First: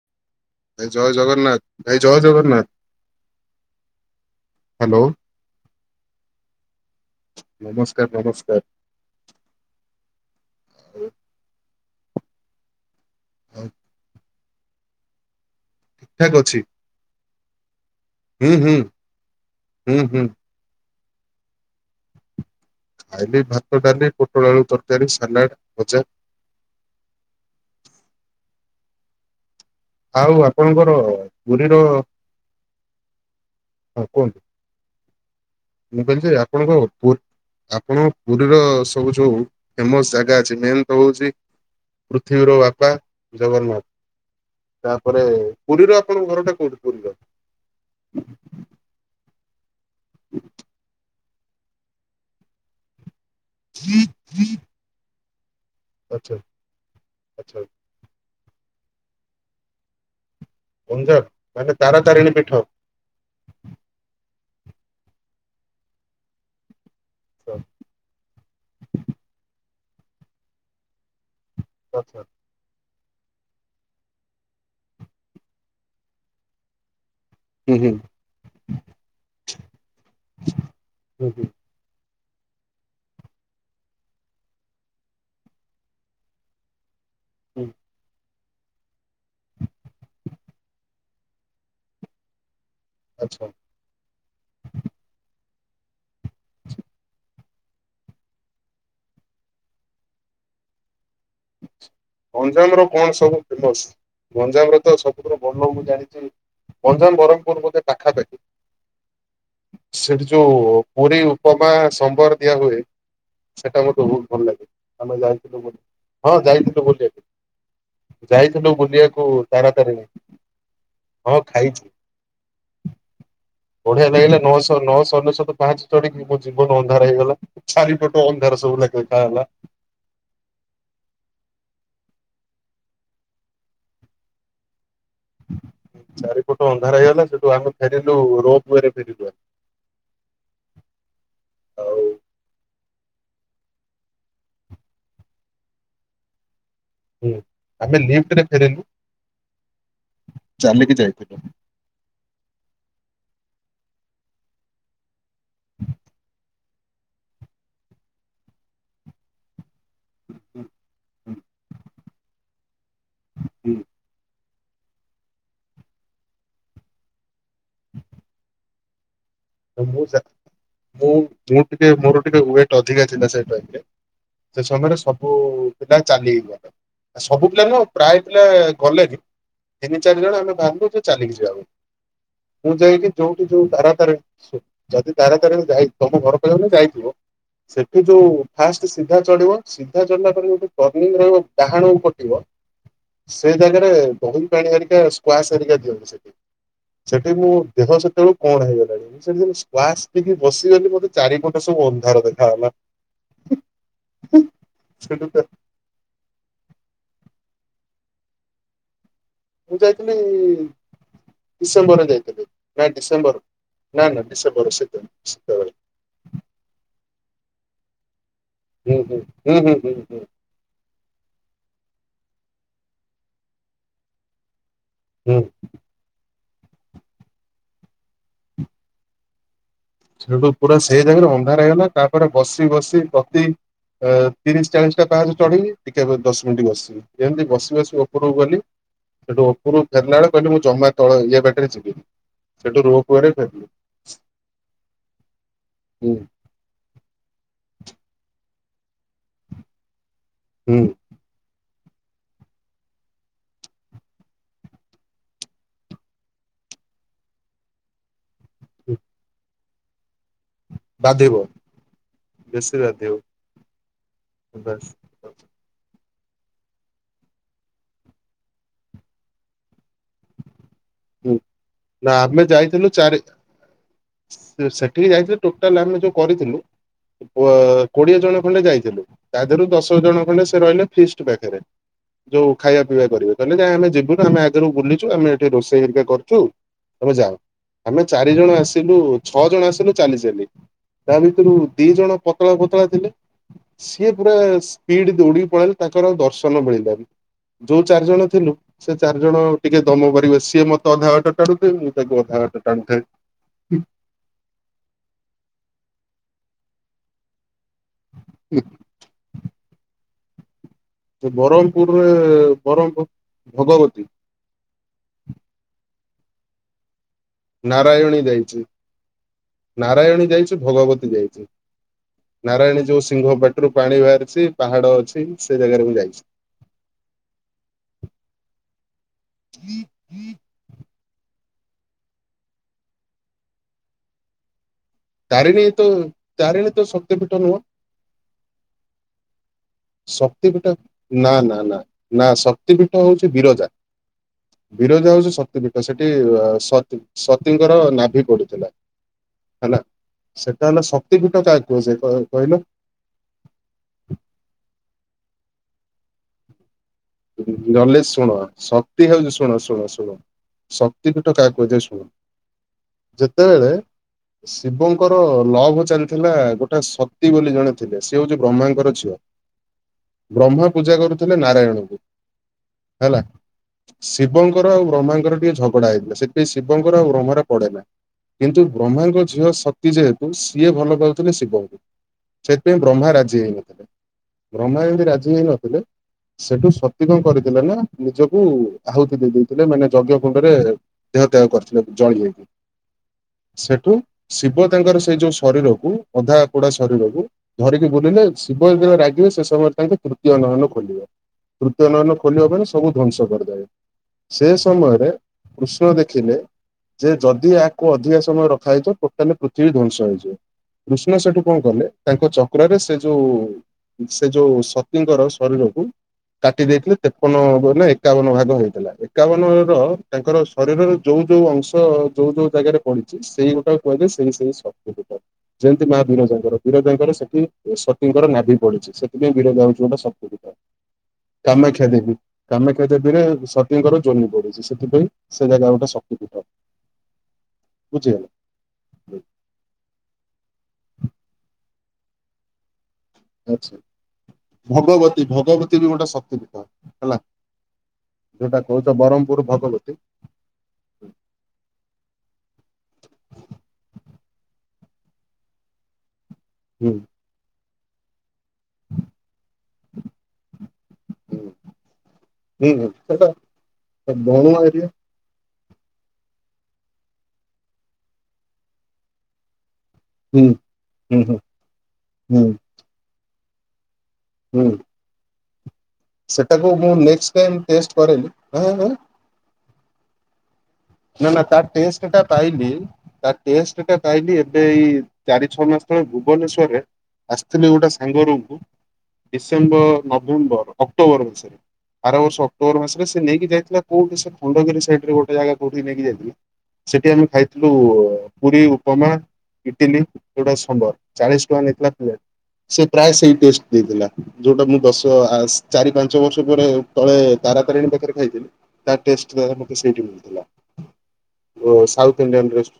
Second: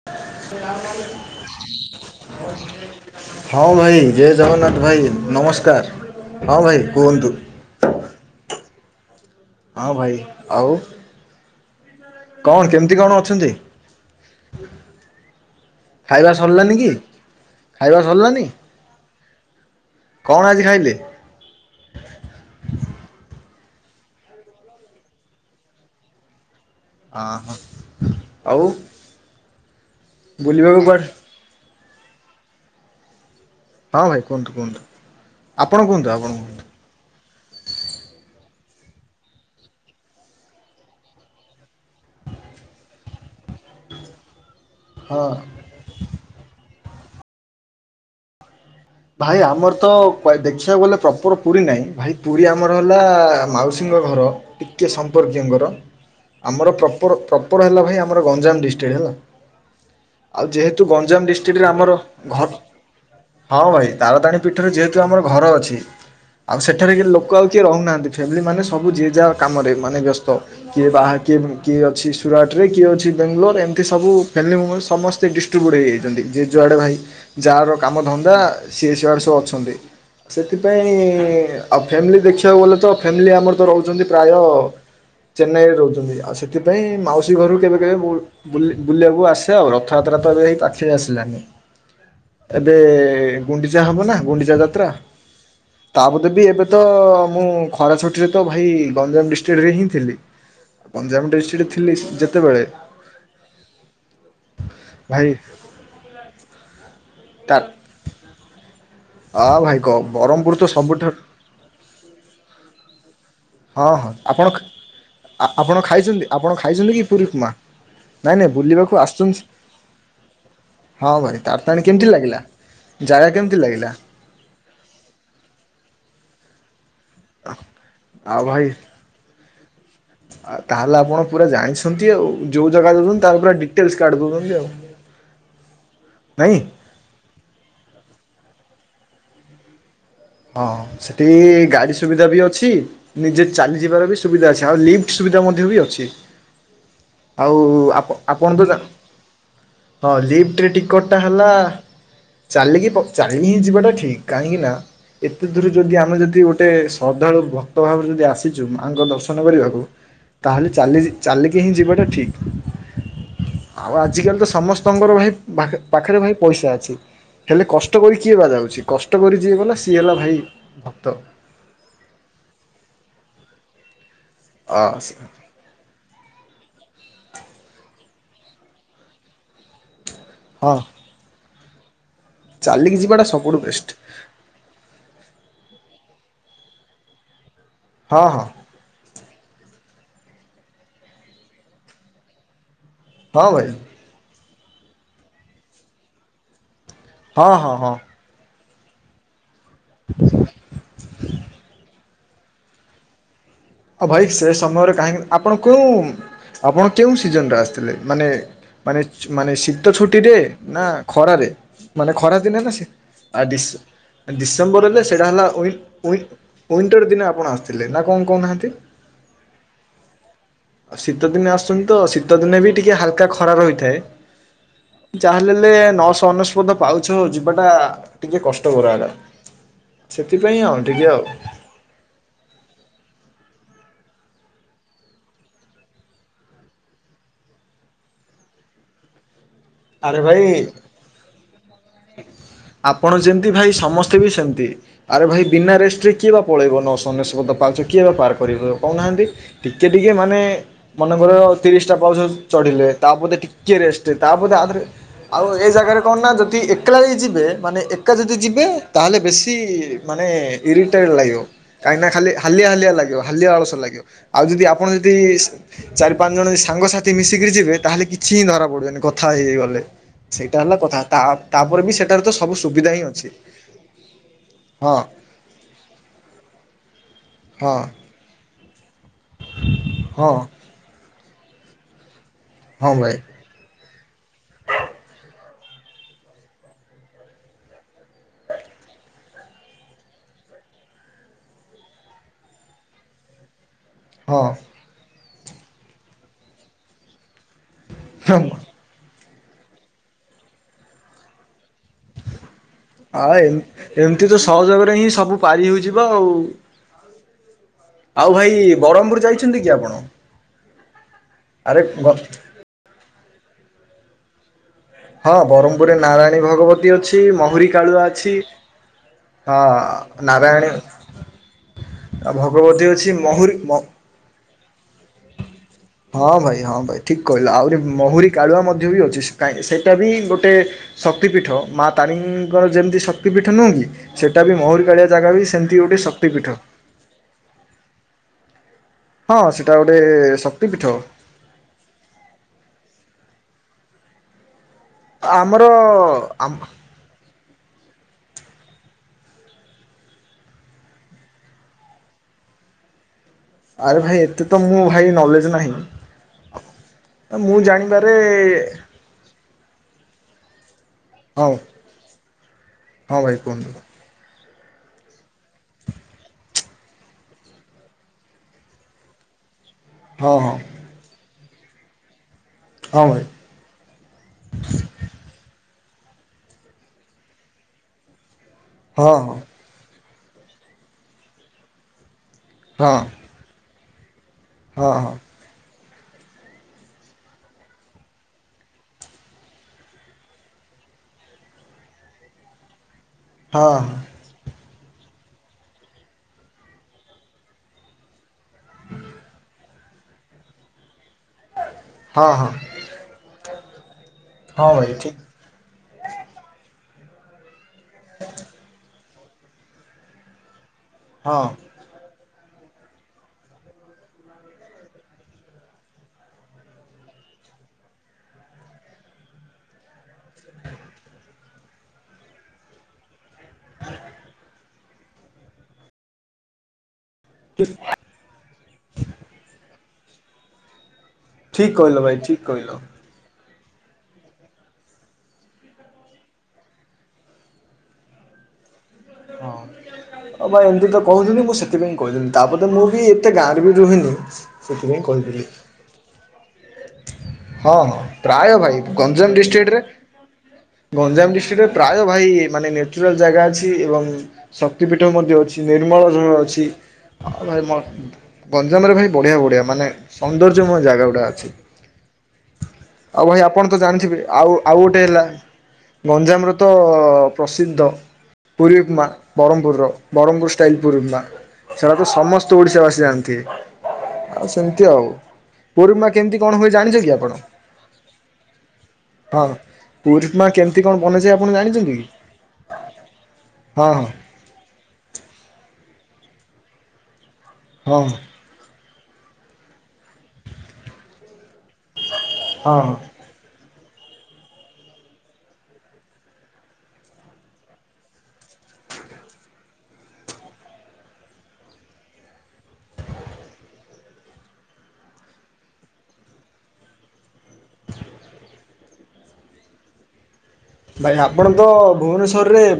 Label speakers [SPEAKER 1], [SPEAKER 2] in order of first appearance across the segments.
[SPEAKER 1] [inaudible]
[SPEAKER 2] ଭାଇ ଜୟ ଜଗନ୍ନାଥ। ଭାଇ ଜୟ ଜଗନ୍ନାଥ।
[SPEAKER 1] ହଁ ଭାଇ ଜୟ ଜଗନ୍ନାଥ,
[SPEAKER 2] ହ୍ୟାଲୋ
[SPEAKER 1] ଭାଇ ନମସ୍କାର। ହଁ ଭାଇ କୁହନ୍ତୁ?
[SPEAKER 2] ନମସ୍କାର ନମସ୍କାର
[SPEAKER 1] ହଁ ଭାଇ ଆଉ?
[SPEAKER 2] ହୁଁ।
[SPEAKER 1] କଣ କେମିତି କଣ ଅଛନ୍ତି?
[SPEAKER 2] ଠିକ
[SPEAKER 1] ଖାଇବା
[SPEAKER 2] ଠାକ ଅଛି
[SPEAKER 1] ସରିଲାନି କି। ଖାଇବା ସରିଲାନି?
[SPEAKER 2] ହୁଁ ହୁଁ ହୁଁ ହୁଁ
[SPEAKER 1] କଣ ଆଜି ଖାଇଲେ?
[SPEAKER 2] ଖାଇଲି ଭାତ, ଡାଲି, ପୋଟଳ ଆଳୁ ତରକାରୀ, ସାଲାଟ, ଭଜା।
[SPEAKER 1] ଅହଁ। ଆଉ?
[SPEAKER 2] ଆଉ
[SPEAKER 1] ବୁଲିବାକୁ
[SPEAKER 2] ଆପଣଙ୍କର
[SPEAKER 1] କୁଆଡ଼େ
[SPEAKER 2] ପୁରୀର ହଉ କୁହନ୍ତୁ?
[SPEAKER 1] ଆପଣ
[SPEAKER 2] ମୁଁ
[SPEAKER 1] କୁହନ୍ତୁ ଆପଣ
[SPEAKER 2] କହିଲି ଯେ,
[SPEAKER 1] କୁହନ୍ତୁ।
[SPEAKER 2] ଆପଣଙ୍କ ପୁ ଆପଣଙ୍କ ପୁରୀର ସବୁ ଯୋଉ ଫେମସ୍ ଜାଗା ଅଛି ମେନ୍ ତ ହଉଚି ପୃଥିବୀ ର ବାପା ଜଗନ୍ନାଥ୍। ତାପରେ
[SPEAKER 1] ହଁ।
[SPEAKER 2] ପୁରୀର ଆପଣଙ୍କ ଘର ଟା କୋଉଠି ପୁରୀର?
[SPEAKER 1] ଭାଇ ଆମର ତ ଦେଖିଆକୁ ଗଲେ ପ୍ରପର୍ ପୁରୀ ନାଇଁ ଭାଇ ପୁରୀ ଆମର ହେଲା ମାଉସୀଙ୍କ ଘର ଟିକେ ସମ୍ପକୀୟଙ୍କର
[SPEAKER 2] ଆଚ୍ଛା
[SPEAKER 1] ଆମର ପ୍ରପର୍
[SPEAKER 2] ଆଚ୍ଛା
[SPEAKER 1] ପ୍ରପର୍ ହେଲା ଭାଇ ଆ ମର ଗଞାମ ଡିଷ୍ଟିଡି୍ ହେଲା ଆଉ ଯେ ହେତୁ ଗଞ୍ଜାମ ଡିଷ୍ଟିଡି୍ ରେ
[SPEAKER 2] ମାନେ
[SPEAKER 1] ଆମର
[SPEAKER 2] ତାରା ତାରିଣୀ ପୀଠ
[SPEAKER 1] ଘ ହଁ ଭାଇ ତାରା ତାରିଣୀ ପୀଠରେ ଯେହେତୁ ଆମର ଘର ଅଛି ଆଉ ସେଠାରେ କି ଲୋକ ଆଉ
[SPEAKER 2] ଆଚ୍ଛା
[SPEAKER 1] କିଏ ରହୁନାହାନ୍ତି ଫ୍ୟାମିଲି ମାନେ ସବୁ ଯିଏ ଯାହା କାମରେ ମାନେ ବ୍ୟସ୍ତ। କିଏ ବାହା କିଏ କିଏ ଅଛି
[SPEAKER 2] ଆଚ୍ଛା।
[SPEAKER 1] ସୁରା ଟ୍ କିଏ ଅଛି ବେଙ୍ଗଲୋର୍ ଏମିତି ସବୁ ଫ୍ୟାମିଲ ମେମ୍ବର ସମସ୍ତେ ଡିଷ୍ଟ୍ରିବ୍ୟୁଡ୍ ହେଇଯାଇଚନ୍ତି ଯିଏ ଯୁଆଡେ ଭାଇ
[SPEAKER 2] ହୁଁ
[SPEAKER 1] ଯାଆର
[SPEAKER 2] ହୁଁ
[SPEAKER 1] କାମଧନ୍ଦା ସିଏ ସିଆଡେ ସବୁ ଅଛନ୍ତି ସେଥିପାଇଁ
[SPEAKER 2] ହୁଁ ହୁଁ
[SPEAKER 1] ଆଉ ଫ୍ୟାମିଲି୍ ଦେଖିଆକୁ ଗଲେ ତ ଫ୍ୟାମିଲି୍ ଆମର ତ ରହୁଚନ୍ତି ପ୍ରାୟ ଚେନ୍ନାଇରେ ରହୁଚନ୍ତି ଆଉ ସେଥିପାଇଁ ମାଉସୀ ଘରୁ
[SPEAKER 2] ହୁଁ।
[SPEAKER 1] କେବେ କେବେ ବୁଲି ବୁଲିଆକୁ ଆସେ ଆଉ ରଥଯାତ୍ରା ତ ଏବେ ହେଇ ପାଖେଇ ଆସିଲାନି ଏବେ
[SPEAKER 2] ଆଚ୍ଛା
[SPEAKER 1] ବେ ଗୁଣ୍ଡିଚା ହବ ନା ଗୁଣ୍ଡିଚା ଯାତ୍ରା ତା ବଦେ ବି ଏବେ ତ ମୁଁ ଖରା ଛୁଟିରେ ତ ଭାଇ ଗଞ୍ଜାମ ଡିଷ୍ଟିଡି୍ ରେ ହିଁ ଥିଲି ଗଞ୍ଜାମ ଡିଷ୍ଟି୍
[SPEAKER 2] ଗଞ୍ଜାମର କଣ ସବୁ ଫେମସ୍ ଗଞ୍ଜାମରେ ତ
[SPEAKER 1] ଭାଇ
[SPEAKER 2] ସବୁଠାରୁ ଭଲ ମୁଁ ଜାଣିଚି ଗଞ୍ଜାମ ବରହମ୍
[SPEAKER 1] ତା
[SPEAKER 2] ପୁର ବୋଧେ ପାଖାପାଖି।
[SPEAKER 1] ଆ ଭାଇ ଗ
[SPEAKER 2] ସେଠି
[SPEAKER 1] ବ୍ରହ୍ମପୁର
[SPEAKER 2] ଯୋଉ
[SPEAKER 1] ତ ସବୁଠାରୁ
[SPEAKER 2] ପୁରୀ ଉପମା ସମ୍ବର ଦିଆ ହୁଏ ସେଟା
[SPEAKER 1] ହଁ
[SPEAKER 2] ମତେ
[SPEAKER 1] ହଁ
[SPEAKER 2] ବହୁତ୍ ଭଲ
[SPEAKER 1] ଆପଣ
[SPEAKER 2] ଲାଗେ ଆମେ ଯାଇଥିଲୁୁ
[SPEAKER 1] ଆପଣ ଖାଇଛନ୍ତି
[SPEAKER 2] ହଁ
[SPEAKER 1] ଆପଣ
[SPEAKER 2] ଯାଇଥିଲୁ
[SPEAKER 1] ଖାଇଛନ୍ତି କି ପୁରୀ
[SPEAKER 2] ବୁଲିଆକୁ
[SPEAKER 1] ଉପମା? ନାଇଁ ନାଇଁ
[SPEAKER 2] ଯାଇଥିଲୁ ବୁଲିବାକୁ
[SPEAKER 1] ଆସୁଛନ୍ତି
[SPEAKER 2] ତାରା ତାରିଣୀ।
[SPEAKER 1] ହଁ ଭାଇ ତାର୍ ତାରିଣୀ କେମିତି ଲାଗିଲା? ଯାଗା କେମିତି ଲାଗେ?
[SPEAKER 2] ବଢିଆ ଲାଗିଲା ନଅଶହ ନଅଶହ ଅନେଶୋତ ପାହାଚ ଚଢିକି ମୋ ଜୀବନ ଅନ୍ଧାର ହେଇଗଲା। ଛାରି ପଟ
[SPEAKER 1] ଆଉ
[SPEAKER 2] ଅନ୍ଧାର ସବୁ ଲ ଦେଖା ଗଲା।
[SPEAKER 1] ଆଉ ତାହେଲେ ଆପଣ ପୁରା ଜାଣିସନ୍ତି ଆଉ ଯୋଉ ଯାଗା ଯାଉଛନ୍ତି ତାର ପୁରା ଡିଟେଲ୍ସ କାଢ଼ି ଦଉଚନ୍ତି ଆଉ। ହ [inaudible]
[SPEAKER 2] ଚାରିପଟ ଅନ୍ଧାର ହେଇଗଲା ସେଠୁ ଆମେ ଫେରିଲୁ ରୋପ୍ ରେ [inaudible] ଫେରିଲୁ।
[SPEAKER 1] ହଁ ସେଠି ଗାଡ଼ି ସୁବିଧା
[SPEAKER 2] ଆଉ
[SPEAKER 1] ବି ଅଛି ନିଜେ ଚାଲିଯିବାର ବି ସୁବିଧା ଅଛି ଆଉ ଲିଫ୍ଟ୍ ସୁବିଧା ମଧ୍ୟ ବି ଅଛି। ଆଉ
[SPEAKER 2] ଆମେ
[SPEAKER 1] ଆପ
[SPEAKER 2] ଲିଫ୍ଟ ରେ
[SPEAKER 1] ଆପଣ ଜା
[SPEAKER 2] ଫେରିଲୁ
[SPEAKER 1] ହଁ ଲିଫ୍ଟ୍ ର
[SPEAKER 2] ଚାଲିକି
[SPEAKER 1] ଟିକଟ୍ ଟା ହେଲା ଚାଲିକି ପ ଚାଲି ହିଁ ଯିବାଟା ଠିକ୍ କାହିଁକି ନା ଏତେ ଦୂରୂ ଯଦି ଆମେ ଯଦି ଗୋ ଟେ ଶ୍ରଦ୍ଧାଳୁ ଭକ୍ତ ଭାବରେ ଯଦି ଆସିଚୁ ମାଆଙ୍କ ଦର୍ଶନ କରିବାକୁ ତାହେଲେ
[SPEAKER 2] ଯାଇଥିଲୁ।
[SPEAKER 1] ଚାଲି ଚାଲିକି ହିଁ ଯିବାଟା ଠିକ୍ ଆଉ ଆଜିକାଲି ତ ସମ ସ୍ତ ଙ୍କର ଭାଇ ବା ପାଖରେ ଭାଇ ପଇସା ଅଛି ହେଲେ କଷ୍ଟ କରି କିଏ ବା ଯାଉଚି କଷ୍ଟ କରି ଯିଏ ଗଲା
[SPEAKER 2] ତ
[SPEAKER 1] ସିଏ
[SPEAKER 2] ମୁଁ
[SPEAKER 1] ହେଲା
[SPEAKER 2] ଯା
[SPEAKER 1] ଭାଇ
[SPEAKER 2] ମୁଁ
[SPEAKER 1] ଭକ୍ତ।
[SPEAKER 2] ମୁଁ ଟିକେ ମୋର ଟିକେ ୱେଟ୍ ଅଧିକା ଥିଲା ସେ ଟାଇମ୍ ରେ ସେ
[SPEAKER 1] ଅ
[SPEAKER 2] ସମୟରେ ସବୁ ପିଲା ଚାଲିକି ଗଲେ ସବୁ ପିଲା ନୁହଁ ପ୍ରାୟ ପିଲା ଗଲେନି ତିନି ଚାରି ଜଣ ଆମେ ଆମ୍
[SPEAKER 1] ହଁ
[SPEAKER 2] କହୁଛୁ [inaudible] ଚାଲିକି ଯିବାକୁ ମୁଁ
[SPEAKER 1] ଚାଲିକି
[SPEAKER 2] ଯାଇକି
[SPEAKER 1] ଯିବାଟା
[SPEAKER 2] ଯୋଉଠି
[SPEAKER 1] ସବୁଠୁ
[SPEAKER 2] ଯୋଉ
[SPEAKER 1] ବେଷ୍ଟ।
[SPEAKER 2] ତାରା ତାରିଣୀ ସେ ଯଦି ତାରା ତାରିଣୀ ଯାଇ ତମ ଘର ପାଖରେ ହେଲେ ଯାଇଥିବ ସେଠି
[SPEAKER 1] ହଁ
[SPEAKER 2] ଯୋଉ
[SPEAKER 1] ହଁ
[SPEAKER 2] ଫାଷ୍ଟ୍ ସିଧା ଚଢିବ ସିଧା ଚଢିଲା ପରେ ଗୋଟେ ଟରନିଙ୍ଗ୍ ରହିବ ଡାହାଣକୁୁ କଟିବ
[SPEAKER 1] ହଁ
[SPEAKER 2] ସେ
[SPEAKER 1] ଭାଇ
[SPEAKER 2] ଜାଗାରେ ଦହିପାଣି ହରିକା ସ୍କାସ୍‌ ହରିକା ଦିଅନ୍ତ ସେଠି। ସେଠି
[SPEAKER 1] ହଁ
[SPEAKER 2] ମୋ
[SPEAKER 1] ହଁ
[SPEAKER 2] ଦେହ
[SPEAKER 1] ହଁ
[SPEAKER 2] ସେତବେଳକୁ କଣ ହେଇଗଲାଣି ସେଠି ଯୋଉ କ୍ୱାସ ପି କି ବସିଗଲି ମୋତେ ଚାରିପଟ ସବୁ ଅନ୍ଧାର ଦେଖାଗଲା।
[SPEAKER 1] ଆଉ ଭାଇ ସେ ସମୟରେ କାହିଁକି
[SPEAKER 2] ସେଠୁ ତ
[SPEAKER 1] ଆପଣ କୋଉଁ ଆପଣ କେଉଁ ସିଜନ୍ ରେ ଆସିଥିଲେ ମାନେ ମାନେ ଛ ମାନେ
[SPEAKER 2] ମୁଁ
[SPEAKER 1] ଶୀତ
[SPEAKER 2] ଯାଇଥିଲି
[SPEAKER 1] ଛୁଟିରେ, ନା ଖରାରେ,
[SPEAKER 2] ଡିସେମ୍ବରରେ
[SPEAKER 1] ମାନେ ଖରା
[SPEAKER 2] ଯାଇଥିଲି
[SPEAKER 1] ଦିନେ ନା ଶୀ
[SPEAKER 2] ଡିସେମ୍ବର
[SPEAKER 1] ଆ ଡିସ୍
[SPEAKER 2] ନା ନା ଡିସେମ୍ବର ଶୀତ
[SPEAKER 1] ଡିସେମ୍ବରଜେ ସେରା ହେଲା ୱି
[SPEAKER 2] ଶୀତବେଳେ
[SPEAKER 1] ୱି ୱିଣ୍ଟର ଦିନେ ଆପଣ ଆସିଥିଲେ ନା କଣ କହୁନାହାନ୍ତି?
[SPEAKER 2] ହୁଁ, ହୁଁ, ହୁଁ, ହୁଁ, ହୁଁ, ହୁଁ।
[SPEAKER 1] ଶୀତ ଦିନେ ଆସୁଛନ୍ତି ତ, ଶୀତ ଦିନେ ବି ଟିକେ ହାଲ୍‌କା ଖରା ରହିଥାଏ।
[SPEAKER 2] ହୁଁ
[SPEAKER 1] ଯାହାଲେଲେ ନଅଶ ଅନେଶୋଦ ପାଉଛ ଯିବାଟା ଟିକେ କଷ୍ଟ ଗୁୁରା ଏଗା।
[SPEAKER 2] ସେଠୁ ପୁରା ସେ ଜାଗାରୁ ଅନ୍ଧାର ହେଇଗଲା ତାପରେ ବସି ବସି ପତି ଆ ତିରିଶ ଚାଳିଶଟା ପାହାଚ ଚଢିକି ଟିକେ ଦଶ୍ ମିଣ୍ଟି ବସିବୁ। ଏମିତି ବସି ବସି ଉପରକୁ ଗଲି ସେଠୁ ଉପରୁ ଫରିଲା
[SPEAKER 1] ଆରେ
[SPEAKER 2] ବେଳେ କହିଲେ ମୁଁ
[SPEAKER 1] ଭାଇ
[SPEAKER 2] ଜମା ତଳ ଇଏ ବାଟରେ ଯିବିନି। ସେଠୁ ରୋପ
[SPEAKER 1] ଆପଣ
[SPEAKER 2] ୱେରେ
[SPEAKER 1] ଯେମତି
[SPEAKER 2] ଫେରିଲି
[SPEAKER 1] ଭାଇ ସମସ୍ତେ ବି ସେମିତି। ଆରେ ଭାଇ ବିନା ରେଷ୍ଟରେ
[SPEAKER 2] ହୁଁ
[SPEAKER 1] କିଏ ବାପ୍ ପଳେଇବ ନଅଶ ଅନେଶୋତ ପାହାଚ କିଏ ବା ପାର କରେଇବ କହୁନାହାନ୍ତି ଟିକେ ଟିକେ ମାନେ
[SPEAKER 2] ହୁଁ।
[SPEAKER 1] ମନେକର ତିରିଟା ପାଉସ ଚଢିଲେ ତାପରେ ଟିକେ ରେଷ୍ଟ ତାପରେ ଆଉ ଆରେ ଆଉ ଏ ଜାଗାରେ କଣ ନା ଯଦି ଏକଲା ହି ଯିବେ ମାନେ ଏକା ଯଦି ଯିବେ ତାହେଲେ ବେଶୀ ତି ମାନେ ଇରିଟେଡ୍‌
[SPEAKER 2] ବାଧିବ
[SPEAKER 1] ଲାଗିବ, କାହିଁକିନା ଖାଲି ହାଲିଆ
[SPEAKER 2] ବେଶୀ
[SPEAKER 1] ହାଲିଆ
[SPEAKER 2] ବାଧିବ
[SPEAKER 1] ଲାଗିବ, ହାଲିଆ ଆଳସୁଆ ଲାଗିବ ଆଉ ଯଦି
[SPEAKER 2] ବାସ୍।
[SPEAKER 1] ଆପଣ ଯ ଦି ଚାରି ପାଞ୍ଚ ଜଣ ସାଙ୍ଗସାଥି ମିଶିକିରି ଯିବେ ତାହେଲେ କିଛି ଧରାପଡିବନି କଥା ହେଇ ହେଇ ଗଲ୍ ଲେ ସେଇଟା ହେଲା କଥା। ତା ତାପରେ ବି
[SPEAKER 2] ନା
[SPEAKER 1] ସେଠାରେ ତ
[SPEAKER 2] ଆମେ
[SPEAKER 1] ସବୁ
[SPEAKER 2] ଯାଇଥିଲୁ
[SPEAKER 1] ସୁବିଧା ହିଁ
[SPEAKER 2] ଚାରି
[SPEAKER 1] ଅଛି ହଁ।
[SPEAKER 2] ସେଠିକି ଯାଇଥିଲୁ ଟୋଟାଲ ଆମେ ଯୋଉ କରିଥିଲୁ
[SPEAKER 1] ହଁ
[SPEAKER 2] ୱ କୋଡିଏ ଜଣ ଖଣ୍ଡେ ଯାଇଥିଲୁ। ତା ଧେରୁ ଦଶ ଜଣ
[SPEAKER 1] ହଁ
[SPEAKER 2] ଖଣ୍ଡେ ସେ ରହିଲେ ଫିଷ୍ଟ ପାଖେରେ ଯୋଉ ଖାଇବା
[SPEAKER 1] ହଁ
[SPEAKER 2] ପିଇବା
[SPEAKER 1] ଭାଇ
[SPEAKER 2] କରିବେ। କହିଲେ ନା ଆମେ ଯିବୁନୁ ଆମେ ଆଗରୁ ବୁଲିଛୁ। ଆମେ ଏଠି ରୋଷେଇ ଘରିକା କରୁଛୁ। ତମେ ଯାଅ। ଆମେ ଚାରି ଜଣ ଆସିଲୁ ଛଅ ଜଣ ଆସିଲୁ ଚାଲି ଚାଲି। ତା ଭିତରୁ ଦି ଜଣ ପତଳା ପତଳା ଥିଲେ। ସିଏ ପୁରା
[SPEAKER 1] ହଁ
[SPEAKER 2] ସ୍ପିଡ ଦୌଡିିକି ପଳେଇଲେ। ତାଙ୍କର ଆଉ ଦର୍ଶନ ମିଳିଲାନି। ଯୋଉ ଚାରି ଜଣ ଥିଲୁ ସେ ଚାରି ଜଣ ଟିକେ ଦମ ବାରି ବସ୍। ସିଏ ମତେ ଅଧାବାଟ ଟାଡୁଥାଏ। ମୁଁ ତାକୁ ଅଧା ବାଟ ଟାଣୁଥାଏ।
[SPEAKER 1] ହଁ ଏମ୍ ଏମତି ତ ସହଯୋଗରେ ହିଁ ସବୁ ପାରି ହୋଇଯିବ ଆଉ। ଆଉ ଭାଇ ବରମ୍ପୁର ଯାଇଛନ୍ତି କି ଆପଣ?
[SPEAKER 2] ସେ ବରମ୍
[SPEAKER 1] ଆରେ
[SPEAKER 2] ପୁରରେ ବରମ୍‌ପୁର ଭଗବତୀ।
[SPEAKER 1] ହଁ ବରମ୍ ପୁରରେ ନାରାୟଣୀ ଭଗବତୀ ଅଛି। ମହୁରୀ କାଳୁଆ
[SPEAKER 2] ନାରାୟଣୀ
[SPEAKER 1] ଅଛି।
[SPEAKER 2] ଯାଇଚି।
[SPEAKER 1] ହଁ
[SPEAKER 2] ନାରାୟଣୀ ଯାଇଛି ଭଗବତୀ ଯାଇଚି। ନାରାୟଣୀ
[SPEAKER 1] ଭଗବତୀ
[SPEAKER 2] ଯୋଉ
[SPEAKER 1] ଅଛି
[SPEAKER 2] ସିଂହ ପାଟିରୁ
[SPEAKER 1] ମହୁରୀ
[SPEAKER 2] ପାଣି ବାହାରିଛି, ପାହାଡ ଅଛି ସେ ଜାଗାରେ ଯାଇଛି।
[SPEAKER 1] ହଁ ଭାଇ ହଁ ଭାଇ ଠିକ୍ କହିଲ। ଆହୁରି ମହୁରୀ କାଳୁଆ ମଧ୍ୟ ବି ଅଛି। କାହିଁକି ସେଟା ବି ଗୋଟେ ଶକ୍ତିପୀଠ ମା ତାରିଙ୍କର ଯେମତି ଶକ୍ତିପୀଠ ନୁହଁ କି? ସେଟା ବି ମହୁରୀକାଳିଆ ଜାଗା ବି
[SPEAKER 2] ତାରିଣୀ
[SPEAKER 1] ସେମତି
[SPEAKER 2] ତ
[SPEAKER 1] ଗୋଟେ ଶକ୍ତିପୀଠ।
[SPEAKER 2] ତାରିଣୀ ତ ଶକ୍ତିପୀଠ ନୁହଁ,
[SPEAKER 1] ହଁ ସେଇଟା ଗୋଟେ
[SPEAKER 2] ଶକ୍ତି ପୀଠ
[SPEAKER 1] ଶକ୍ତିପୀଠ
[SPEAKER 2] ନା ନା ନା। ନା, ଶକ୍ତିପୀଠ ହଉଚି ବିରଜା। ବିରଜା ହଉଚି
[SPEAKER 1] ଆମର
[SPEAKER 2] ଶକ୍ତିପୀଠ, ସେଠି
[SPEAKER 1] ଆମ
[SPEAKER 2] ସତୀଙ୍କର ନାଭି ପଡିଥିଲା। ହେଲା, ସେଟା ହେଲା ଶକ୍ତିପୀଠ କାହାକୁ କୁହାଯାଏ କ‌ହି କହିଲ?
[SPEAKER 1] ଆରେ ଭାଇ, ଏତେ ତ ମୁଁ ଭାଇ ନଲେଜ ନାହିଁ। ମୁଁ
[SPEAKER 2] ନଲେଜ
[SPEAKER 1] ଜାଣିବାରେ
[SPEAKER 2] ଶୁଣ, ଶକ୍ତି ହଉଚି ଶୁଣ, ଶୁଣ, ଶୁଣ ଶକ୍ତି ପୀଠ
[SPEAKER 1] ହଉ
[SPEAKER 2] କାହାକୁ କୁହାଯାଏ, ଶୁଣ ଯେତେବେଳେ
[SPEAKER 1] ଁ [inaudible]
[SPEAKER 2] ଶିବଙ୍କର ଲଭ ଚାଲିଥିଲା ଗୋଟେ ଶକ୍ତିବୋଲି ଜଣେ ଥିଲେ, ସିଏ ହଉଛି ବ୍ରହ୍ମାଙ୍କର ଝିଅ
[SPEAKER 1] [inaudible] ହଁ
[SPEAKER 2] ବ୍ରହ୍ମା ପୂଜା କରୁଥିଲେ ନାରାୟଣଙ୍କୁ
[SPEAKER 1] ହଁ
[SPEAKER 2] ହେଲା।
[SPEAKER 1] ଭାଇ
[SPEAKER 2] ଶିବଙ୍କର ଆଉ ବ୍ରହ୍ମାଙ୍କର ଟିକେ ଝଗଡା ହେଇଥିଲା, ସେଥିପାଇଁ ଶିବଙ୍କର ଆଉ ବ୍ରହ୍ମାର ପଡେନା କିନ୍ତୁ
[SPEAKER 1] ହଁ
[SPEAKER 2] ବ୍ରହ୍ମାଙ୍କ ଝିଅ ସତୀ ଯେହେତୁ ସିଏ ଭଲ ପାଉଥିଲେ ଶିବଙ୍କୁ, ସେଥିପାଇଁ
[SPEAKER 1] ହଁ
[SPEAKER 2] ବ୍ରହ୍ମାରାଜି ହେଇନଥିଲେ,
[SPEAKER 1] ହଁ
[SPEAKER 2] ବ୍ରହ୍ମା
[SPEAKER 1] ହଁ ହଁ
[SPEAKER 2] ଯେମିତି
[SPEAKER 1] ହଁ
[SPEAKER 2] ରାଜି ହେଇ ନଥିଲେ, ସେଠୁ ସତୀ ସତୀ କଣ କରିଥିଲେ ନା ନିଜକୁ ଆହୁତି ଦେଇ ଦେଇଥିଲେ ମାନେ ଯଜ୍ଞ କୁଣ୍ଡରେ। ଦେହତ୍ୟାଗ କରିଥିଲେ, ଜଳିଯାଇଥିଲେ
[SPEAKER 1] ହଁ
[SPEAKER 2] ସେଠୁ ଶିବ ତାଙ୍କର ସେଇ ଯୋଉ ଶରୀରକୁ ଅଧା ପୋଡା ଶରୀରକୁ ଧରିକି ବୁଲିଲେ, ଶିବ ଯେତେବେଳେ ରାଗିବେ ସେ ସମୟରେ ତାଙ୍କ ତୃତୀୟ ନୟନ ଖୋଲିବ। ତୃତୀୟ ନୟନ
[SPEAKER 1] ହଁ
[SPEAKER 2] ଖୋଲିବ ମାନେ ସବୁ ଧ୍ବଂସ କରିଦେବେ। ସେ
[SPEAKER 1] ହଁ ହଁ ଭାଇ
[SPEAKER 2] ସମୟରେ
[SPEAKER 1] ଠିକ୍
[SPEAKER 2] କୃଷ୍ଣ ଦେଖିଲେ, ଯେ ଯଦି ଏହାକୁ ଅଧିକା ସମୟ ରଖା ହେଇଚ ଟୋଟାଲେ ପୃଥିବୀ ଧ୍ଵଂସ ହେଇଯିବ। କୃଷ୍ଣ
[SPEAKER 1] ହଁ
[SPEAKER 2] ସେଠୁ କଣ କଲେ ତାଙ୍କ ଚକ୍ରରେ, ସେ ଯୋଉ, ସେ ଯୋଉ ସତୀଙ୍କର ଶରୀରକୁ କାଟି ଦେଇଥିଲେ, ତେପନ ବୋଲେ ଏକାବନ ଭାଗ ହେଇଥିଲା, ଏକାବନ ର ତାଙ୍କର ଶରୀରର ଯୋଉ ଯୋଉ ଅଂଶ ଯୋଉ ଯୋଉ ଜାଗାରେ ପଡ଼ିଛି ସେଇ ଗୋଟାକୁ କୁହାଯାଏ ସେଇ ସେଇ ଶକ୍ତି ପିଠ। ଯେମିତି ମା ବୀରଜାଙ୍କର, ବୀରଜାଙ୍କର ସେମିତି କିନ୍ତୁସତୀଙ୍କର ନାଭିି ପଢିଛି ସେଥିପାଇଁ ବୀରଜା ହେଉଛି ଗୋଟ ଶକ୍ତିପିଠ।
[SPEAKER 1] ଠିକ୍
[SPEAKER 2] କାମାକ୍ଷା
[SPEAKER 1] କହିଲ
[SPEAKER 2] ଦେବି,
[SPEAKER 1] ଭାଇ ଠିକ୍ କହିଲ
[SPEAKER 2] କାମାକ୍ଷା ଦେବି ରେ ସତୀଙ୍କର ଜୋନି ପଡିଚି ସେଥିପାଇଁ ସେ ଜାଗା ଗୋଟେ ଶକ୍ତିପୀଠ। ବୁଝିଗଲ?
[SPEAKER 1] ହଁ ଅବ ଏମିତି ତ କହୁଚନ୍ତି ମୁଁ ସେଥିପାଇଁ କହିଲି, ତାପରେତ ମୁଁ ବି ଗାଁରେ ବି
[SPEAKER 2] ଆଛା
[SPEAKER 1] ରୁହେନି, ସେଥିପାଇଁ
[SPEAKER 2] ଭଗବତୀ
[SPEAKER 1] କହିଦେଲି।
[SPEAKER 2] ଭଗବତୀ ବି ଗୋଟେ ଶକ୍ତିପୀଠ ହେଲା
[SPEAKER 1] ହଁ ହଁ ପ୍ରାୟ
[SPEAKER 2] ଯୋଉଟା
[SPEAKER 1] ଭାଇ,
[SPEAKER 2] କହୁଛ
[SPEAKER 1] ଗଞ୍ଜାମ
[SPEAKER 2] ବ୍ରହ୍ମପୁର
[SPEAKER 1] ଡିଷ୍ଟ୍ରିକଟରେ
[SPEAKER 2] ଭଗବତୀ
[SPEAKER 1] ଗଞ୍ଜାମ ଡିଷ୍ଟ୍ରିକ୍ଟରେ ପ୍ରାୟ ଭାଇ ମାନେ ନ୍ୟେଚୁରାଲ ଜାଗା ଅଛି। ଅଛି ଏବଂ ଶକ୍ତିପୀଠ ମଧ୍ୟ ଅଛି ନିର୍ମଳ ଜଳ ଅଛି।
[SPEAKER 2] ହୁଁ
[SPEAKER 1] ଆଉଭାଇମ ଗଞ୍ଜାମରେ ଭାଇ, ବଢ଼ିଆ, ବଢ଼ିଆ ମାନେ ସୌନ୍ଦର୍ଯ୍ୟମୟ ଜାଗା ଗୁଡ଼ା
[SPEAKER 2] ହୁଁ
[SPEAKER 1] ଅଛି।
[SPEAKER 2] ହୁଁ ହୁଁ।
[SPEAKER 1] ଆଉ
[SPEAKER 2] ସେଟା
[SPEAKER 1] ଭାଇ ଆପଣ ତ ଜାଣିଥିବେ, ଆଉ,
[SPEAKER 2] ବଣୁଆ
[SPEAKER 1] ଆଉ
[SPEAKER 2] ଏରିଆ
[SPEAKER 1] ଗୋଟେ ହେଲା ଗଞ୍ଜାମର ତ ପ୍ରସିଦ୍ଧ ପୁରୀମ୍ୱା ବ୍ରହ୍ମପୁରର।
[SPEAKER 2] ହୁଁ
[SPEAKER 1] ବ୍ରହ୍ମପୁର ଷ୍ଟାଇଲ
[SPEAKER 2] ହୁଁ
[SPEAKER 1] ପୁରୁମ୍ୱା
[SPEAKER 2] ହୁଁ
[SPEAKER 1] ସେଟା ତ
[SPEAKER 2] ହୁଁ
[SPEAKER 1] ସମସ୍ତେ ଓଡିଶାବାସୀ ଯାଣିଥିବେ? ଆଉ
[SPEAKER 2] ହୁଁ
[SPEAKER 1] ସେମିତି ଆଉ ପୂରୁମ୍ୱା କି
[SPEAKER 2] ସେଟାକୁ ମୁଁ
[SPEAKER 1] ଆପଣ?
[SPEAKER 2] ମିକ୍ସ ପାଇଁ ଟେଷ୍ଟ କରେନି, ହା-ହା।
[SPEAKER 1] ହଁ ପୁରୀମ୍ୱା, କେମିତି କଣ
[SPEAKER 2] ନା
[SPEAKER 1] ବନାଯାଏ,
[SPEAKER 2] ନା
[SPEAKER 1] ଆପଣ
[SPEAKER 2] ତା
[SPEAKER 1] ଜାଣି ଚନ୍ତି
[SPEAKER 2] ଟେଷ୍ଟ
[SPEAKER 1] କି?
[SPEAKER 2] ଟା ପାଇଲି, ତା ଟେଷ୍ଟ
[SPEAKER 1] ହଁ
[SPEAKER 2] ଟା
[SPEAKER 1] ହଁ
[SPEAKER 2] ପାଇଲି ଏବେ ଏଇ ଚାରି ଛଅ ମାସ ତଳେ ଭୁବନେଶ୍ଵରେ। ଆସିଥିଲି ଗୋଟେ
[SPEAKER 1] ହଁ
[SPEAKER 2] ସାଙ୍ଗ ରୁମକୁ ଡିସେମ୍ବର, ନଭେମ୍ବର, ଅକ୍ଟୋବର ମାସରେ, ଆର ବର୍ଷ ଅକ୍ଟୋବର
[SPEAKER 1] ହଁ ହଁ
[SPEAKER 2] ମାସରେ ସେ ସେ ନେଇକି ଯାଇଥିଲା କୋଉଠି ସେ ଖଣ୍ଡଗିରି ସାଇଡର ଗୋଟେ ଜାଗା କୋଉଠି ନେଇକି ଯାଇଥିଲା। ସେଠି ଆମେ ଖାଇଥିଲୁ, ପୁରୀ ଉପମା ଇଟିଲି ଏ ଗୋଟାଏ ସମ୍ବର ଚାଳିଶି ଟଙ୍କା ନେଇଥିଲା ପ୍ଲେଟ। ସେ ପ୍ରାୟ ସେଇ ଟେଷ୍ଟ ଦେଇଥିଲା। ଯୋଉଟା ମୁଁ ଦଶ ଆଉ ଚାରି ପାଞ୍ଚ ବର୍ଷ ପରେ ଥରେ ତାରାତାରିଣୀ ପାଖରେ ଖାଇଥିଲି। ତା ଟେଷ୍ଟ ମତେ ସେଇଠି ମିଳିଥିଲା।
[SPEAKER 1] ଭାଇ ଆପଣତ
[SPEAKER 2] ସାଉଥ ଇଣ୍ଡିଆନ
[SPEAKER 1] ଭୁବନେଶ୍ୱରରେ,
[SPEAKER 2] ରେଷ୍ଟ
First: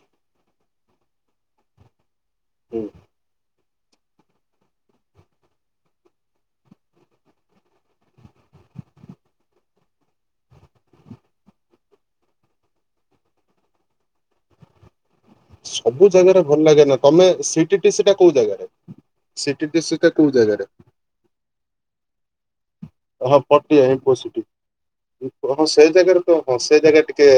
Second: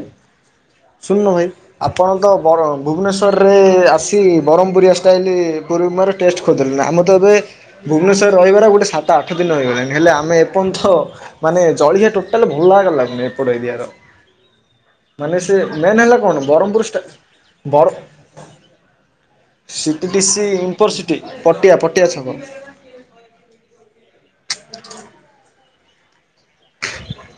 [SPEAKER 1] ଶୁଣୁନ ଭାଇ। ଆପଣ ତ ବ
[SPEAKER 2] ହୁଁ
[SPEAKER 1] ଭୁବନେଶ୍ଵରରେ ଆସି ବ୍ରହ୍ମପୁରିଆ ଷ୍ଟାଇଲ ପୁରୁମ୍ବା ର ଟେଷ୍ଟ କରିଦେଲେ ନା ଆମ ତ ଏବେ ଭୁବନେଶ୍ୱର ରହିବାର ଗୋଟେ ସାତ ଆଠ ଦିନ ରହିଗଲାଣି ହେଲେ ଆମେ ଏପଯ୍ୟନ୍ତ ମାନେ ଜଳିଆ ଟୋଟାଲ [unintelligible] ଏପଟ ଏରିଆର। ମାନେ ସେ ମେନ୍
[SPEAKER 2] ସବୁ
[SPEAKER 1] ହେଲା କଣ
[SPEAKER 2] ଜାଗାରେ ଭଲ ଲାଗେ
[SPEAKER 1] ବ୍ରହ୍ମପୁର
[SPEAKER 2] ନା ତମେ
[SPEAKER 1] ସ୍ଟା
[SPEAKER 2] ସିଟିଟି
[SPEAKER 1] ବରମ୍
[SPEAKER 2] ସେଟା କୋଉ ଜାଗାରେ ସିଟିଟି ସେଟା କୋଉ
[SPEAKER 1] ସିଦିକିସି
[SPEAKER 2] ଜାଗାରେ
[SPEAKER 1] ଇନଫରସିଟି ପଟିଆ ପଟିଆ ଛକ
[SPEAKER 2] ହଁ ପଟିଆ ଇନଫୋସିଟି। ହଁ ସେ ଜାଗାରେ ତ ହଁ ସେ ଜାଗା ଟିକେ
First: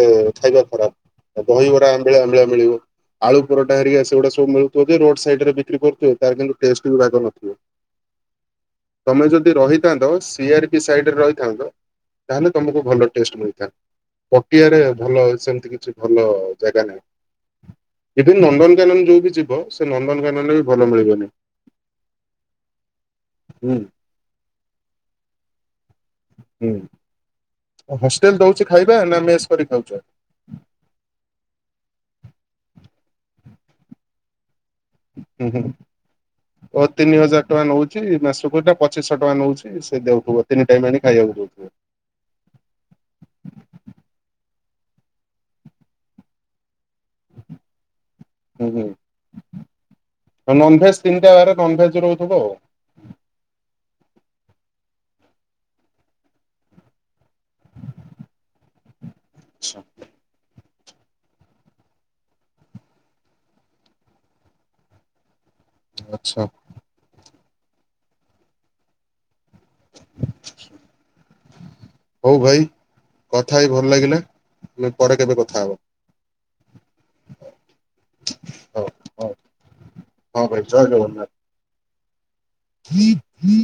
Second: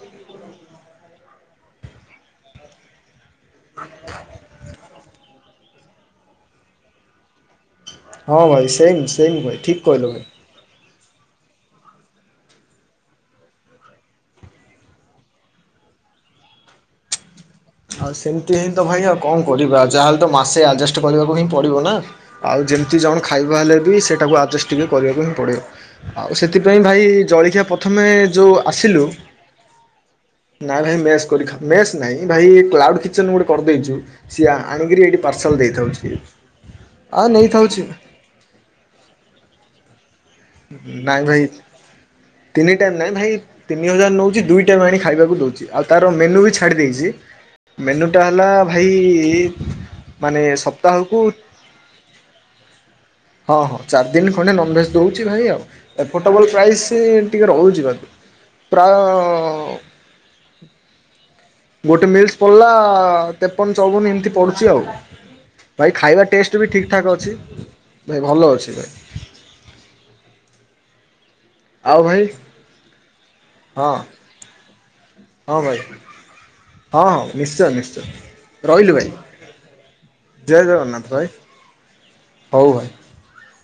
[SPEAKER 2] ଖାଇବା ଖରାପ ଦହିବରା ଆମ୍ବିଳା ଆମ୍ବିଳା ମିଳିବ। ଆଳୁ ପରଟା ହେରିକଆ ସେଗୁଡ଼ା ସବୁମିଳୁଥିବ ଯେ ରୋଡ଼ ସାଇଡରେ ବିକ୍ରି କରୁଥିବ ତାର କିନ୍ତୁ ଟେଷ୍ଟ ବି ବାଗ ନଥିବ।
[SPEAKER 1] ହଁ ଭାଇ ସେଇ ସେଇ ଭାଇ ଠିକ କହିଲ ଭାଇ।
[SPEAKER 2] ସି ଆର ପି ସାଇଡରେ ରହିଥାନ୍ତ ତାହେଲେ ତମକୁ ଭଲ ଟେଷ୍ଟ ମିଳିଥା ପଟିଆ ରେ ଭଲ ସେମିତି କିଛି ଭଲ ଜାଗା ନାହିଁ।
[SPEAKER 1] ଆଉ
[SPEAKER 2] ଇଭିନ୍
[SPEAKER 1] ସେମିତି ହିଁ ତ
[SPEAKER 2] ନନ୍ଦନକାନନ
[SPEAKER 1] ଭାଇ ଆଉ
[SPEAKER 2] ଯୋଉ ବି
[SPEAKER 1] କଣ
[SPEAKER 2] ଯିବ
[SPEAKER 1] କରିବା
[SPEAKER 2] ସେ
[SPEAKER 1] ଯାହେଲେ
[SPEAKER 2] ନନ୍ଦନକାନନରେ
[SPEAKER 1] ମାସେ
[SPEAKER 2] ବି ଭଲ
[SPEAKER 1] ଆଜେଷ୍ଟ
[SPEAKER 2] ମିଳିବନି
[SPEAKER 1] କରିବାକୁ ହିଁ ପଡିବ ନା। ଆଉ ଯେମିତି ଜଣ ଖାଇବା ହେଲେ
[SPEAKER 2] ହୁଁ।
[SPEAKER 1] ବି ସେଇଟାକୁ ଆଜେଷ୍ଟ ଟିକେ କରିବାକୁ ହିଁ ପଡ଼ିବ। ଆଉ
[SPEAKER 2] ହୁଁ
[SPEAKER 1] ସେଥିପାଇଁ ଭାଇ ଜଳଖିଆ ପ୍ରଥମେ
[SPEAKER 2] ହଷ୍ଟେଲ
[SPEAKER 1] ଯୋଉ
[SPEAKER 2] ଦଉଛି ଖାଇବା
[SPEAKER 1] ଆସିଲୁ
[SPEAKER 2] ନା ମେସ୍ କରି ଖାଉଛ?
[SPEAKER 1] ନାଇଁ ଭାଇ ମେସ୍ କରିଖାଉ ମେସ୍ ନାଇଁ ଭାଇ କ୍ଲାଉଟ୍ କିଚେନ ଗୋଟେ କରିଦେଇଛୁ ସିଆ ଆଣିକିରି ଏଇଠି
[SPEAKER 2] ହୁଁ
[SPEAKER 1] ପାର୍ସଲ୍
[SPEAKER 2] ହୁଁ
[SPEAKER 1] ଦେଇଦଉଛି ଆଁ ନେଇଥାଉଛି
[SPEAKER 2] ଇ ନାସୁକୁଟା ପଚିଶହ ଟଙ୍କା ନେଉଛି ସେ ଦେଉଥିବ
[SPEAKER 1] ନାଇଁ ଭାଇ ତିନି ଟା ନାଇଁ ଭାଇ ତିନି ହଜାର ନଉଛି ଦୁଇଟାକୁ ଆଣି ଖାଇବାକୁ ଦଉଛି ଆଉ ତାର ମେନୁ ବି ଛାଡ଼ି ଦେଇଛି ମେନୁ ଟା ହେଲା ଭାଇ ମାନେ
[SPEAKER 2] ଆ ନନଭେଜ୍
[SPEAKER 1] ସପ୍ତାହକୁ
[SPEAKER 2] ତିନିଟା ବାର ନନଭେଜ୍ ରହୁଥିବ ଆଉ।
[SPEAKER 1] ହଁ ହଁ ଚାର୍ ଦିନ୍ ଖଣ୍ଡେ ନନଭେଜ୍ ଦଉ ଛି ଭାଇ ଆଉ ଏପଟବଲ୍ ପ୍ରାଇଜ୍ ସେ ଟିକେ ରହୁଛି ଭାଇ ପ୍ରାୟ
[SPEAKER 2] ଆଚ୍ଛା।
[SPEAKER 1] ଗୋଟେ ମିଲ୍ସ ପଡି଼ଲା ତେପନ୍ ଚଉବନ୍ ଏମିତି ପଡ଼ୁଛି ଆଉ। ଭାଇ ଖାଇବା
[SPEAKER 2] ଆଚ୍ଛା
[SPEAKER 1] ଟେଷ୍ଟ ବି ଠିକ୍ ଠାକ୍ ଅଛି ଭାଇ ଭଲ ଅଛି ଭାଇ।
[SPEAKER 2] ହଉ ଭାଇ କଥା ହେଇ
[SPEAKER 1] ହଁ
[SPEAKER 2] ଭଲ ଲାଗିଲା। ଆମେ ପରେ କେବେ
[SPEAKER 1] ହଁ
[SPEAKER 2] କଥା
[SPEAKER 1] ଭାଇ
[SPEAKER 2] ହେବା।
[SPEAKER 1] ହଁ ନିଶ୍ଚୟ ନିଶ୍ଚୟ
[SPEAKER 2] ହଉ
[SPEAKER 1] ରହିଲି ଭାଇ।
[SPEAKER 2] ହଉ ହଁ ଭାଇ
[SPEAKER 1] ଜୟ ଜଗନ୍ନାଥ ଭାଇ ହଉ। ଭାଇ।
[SPEAKER 2] ଜଗନ୍ନାଥ।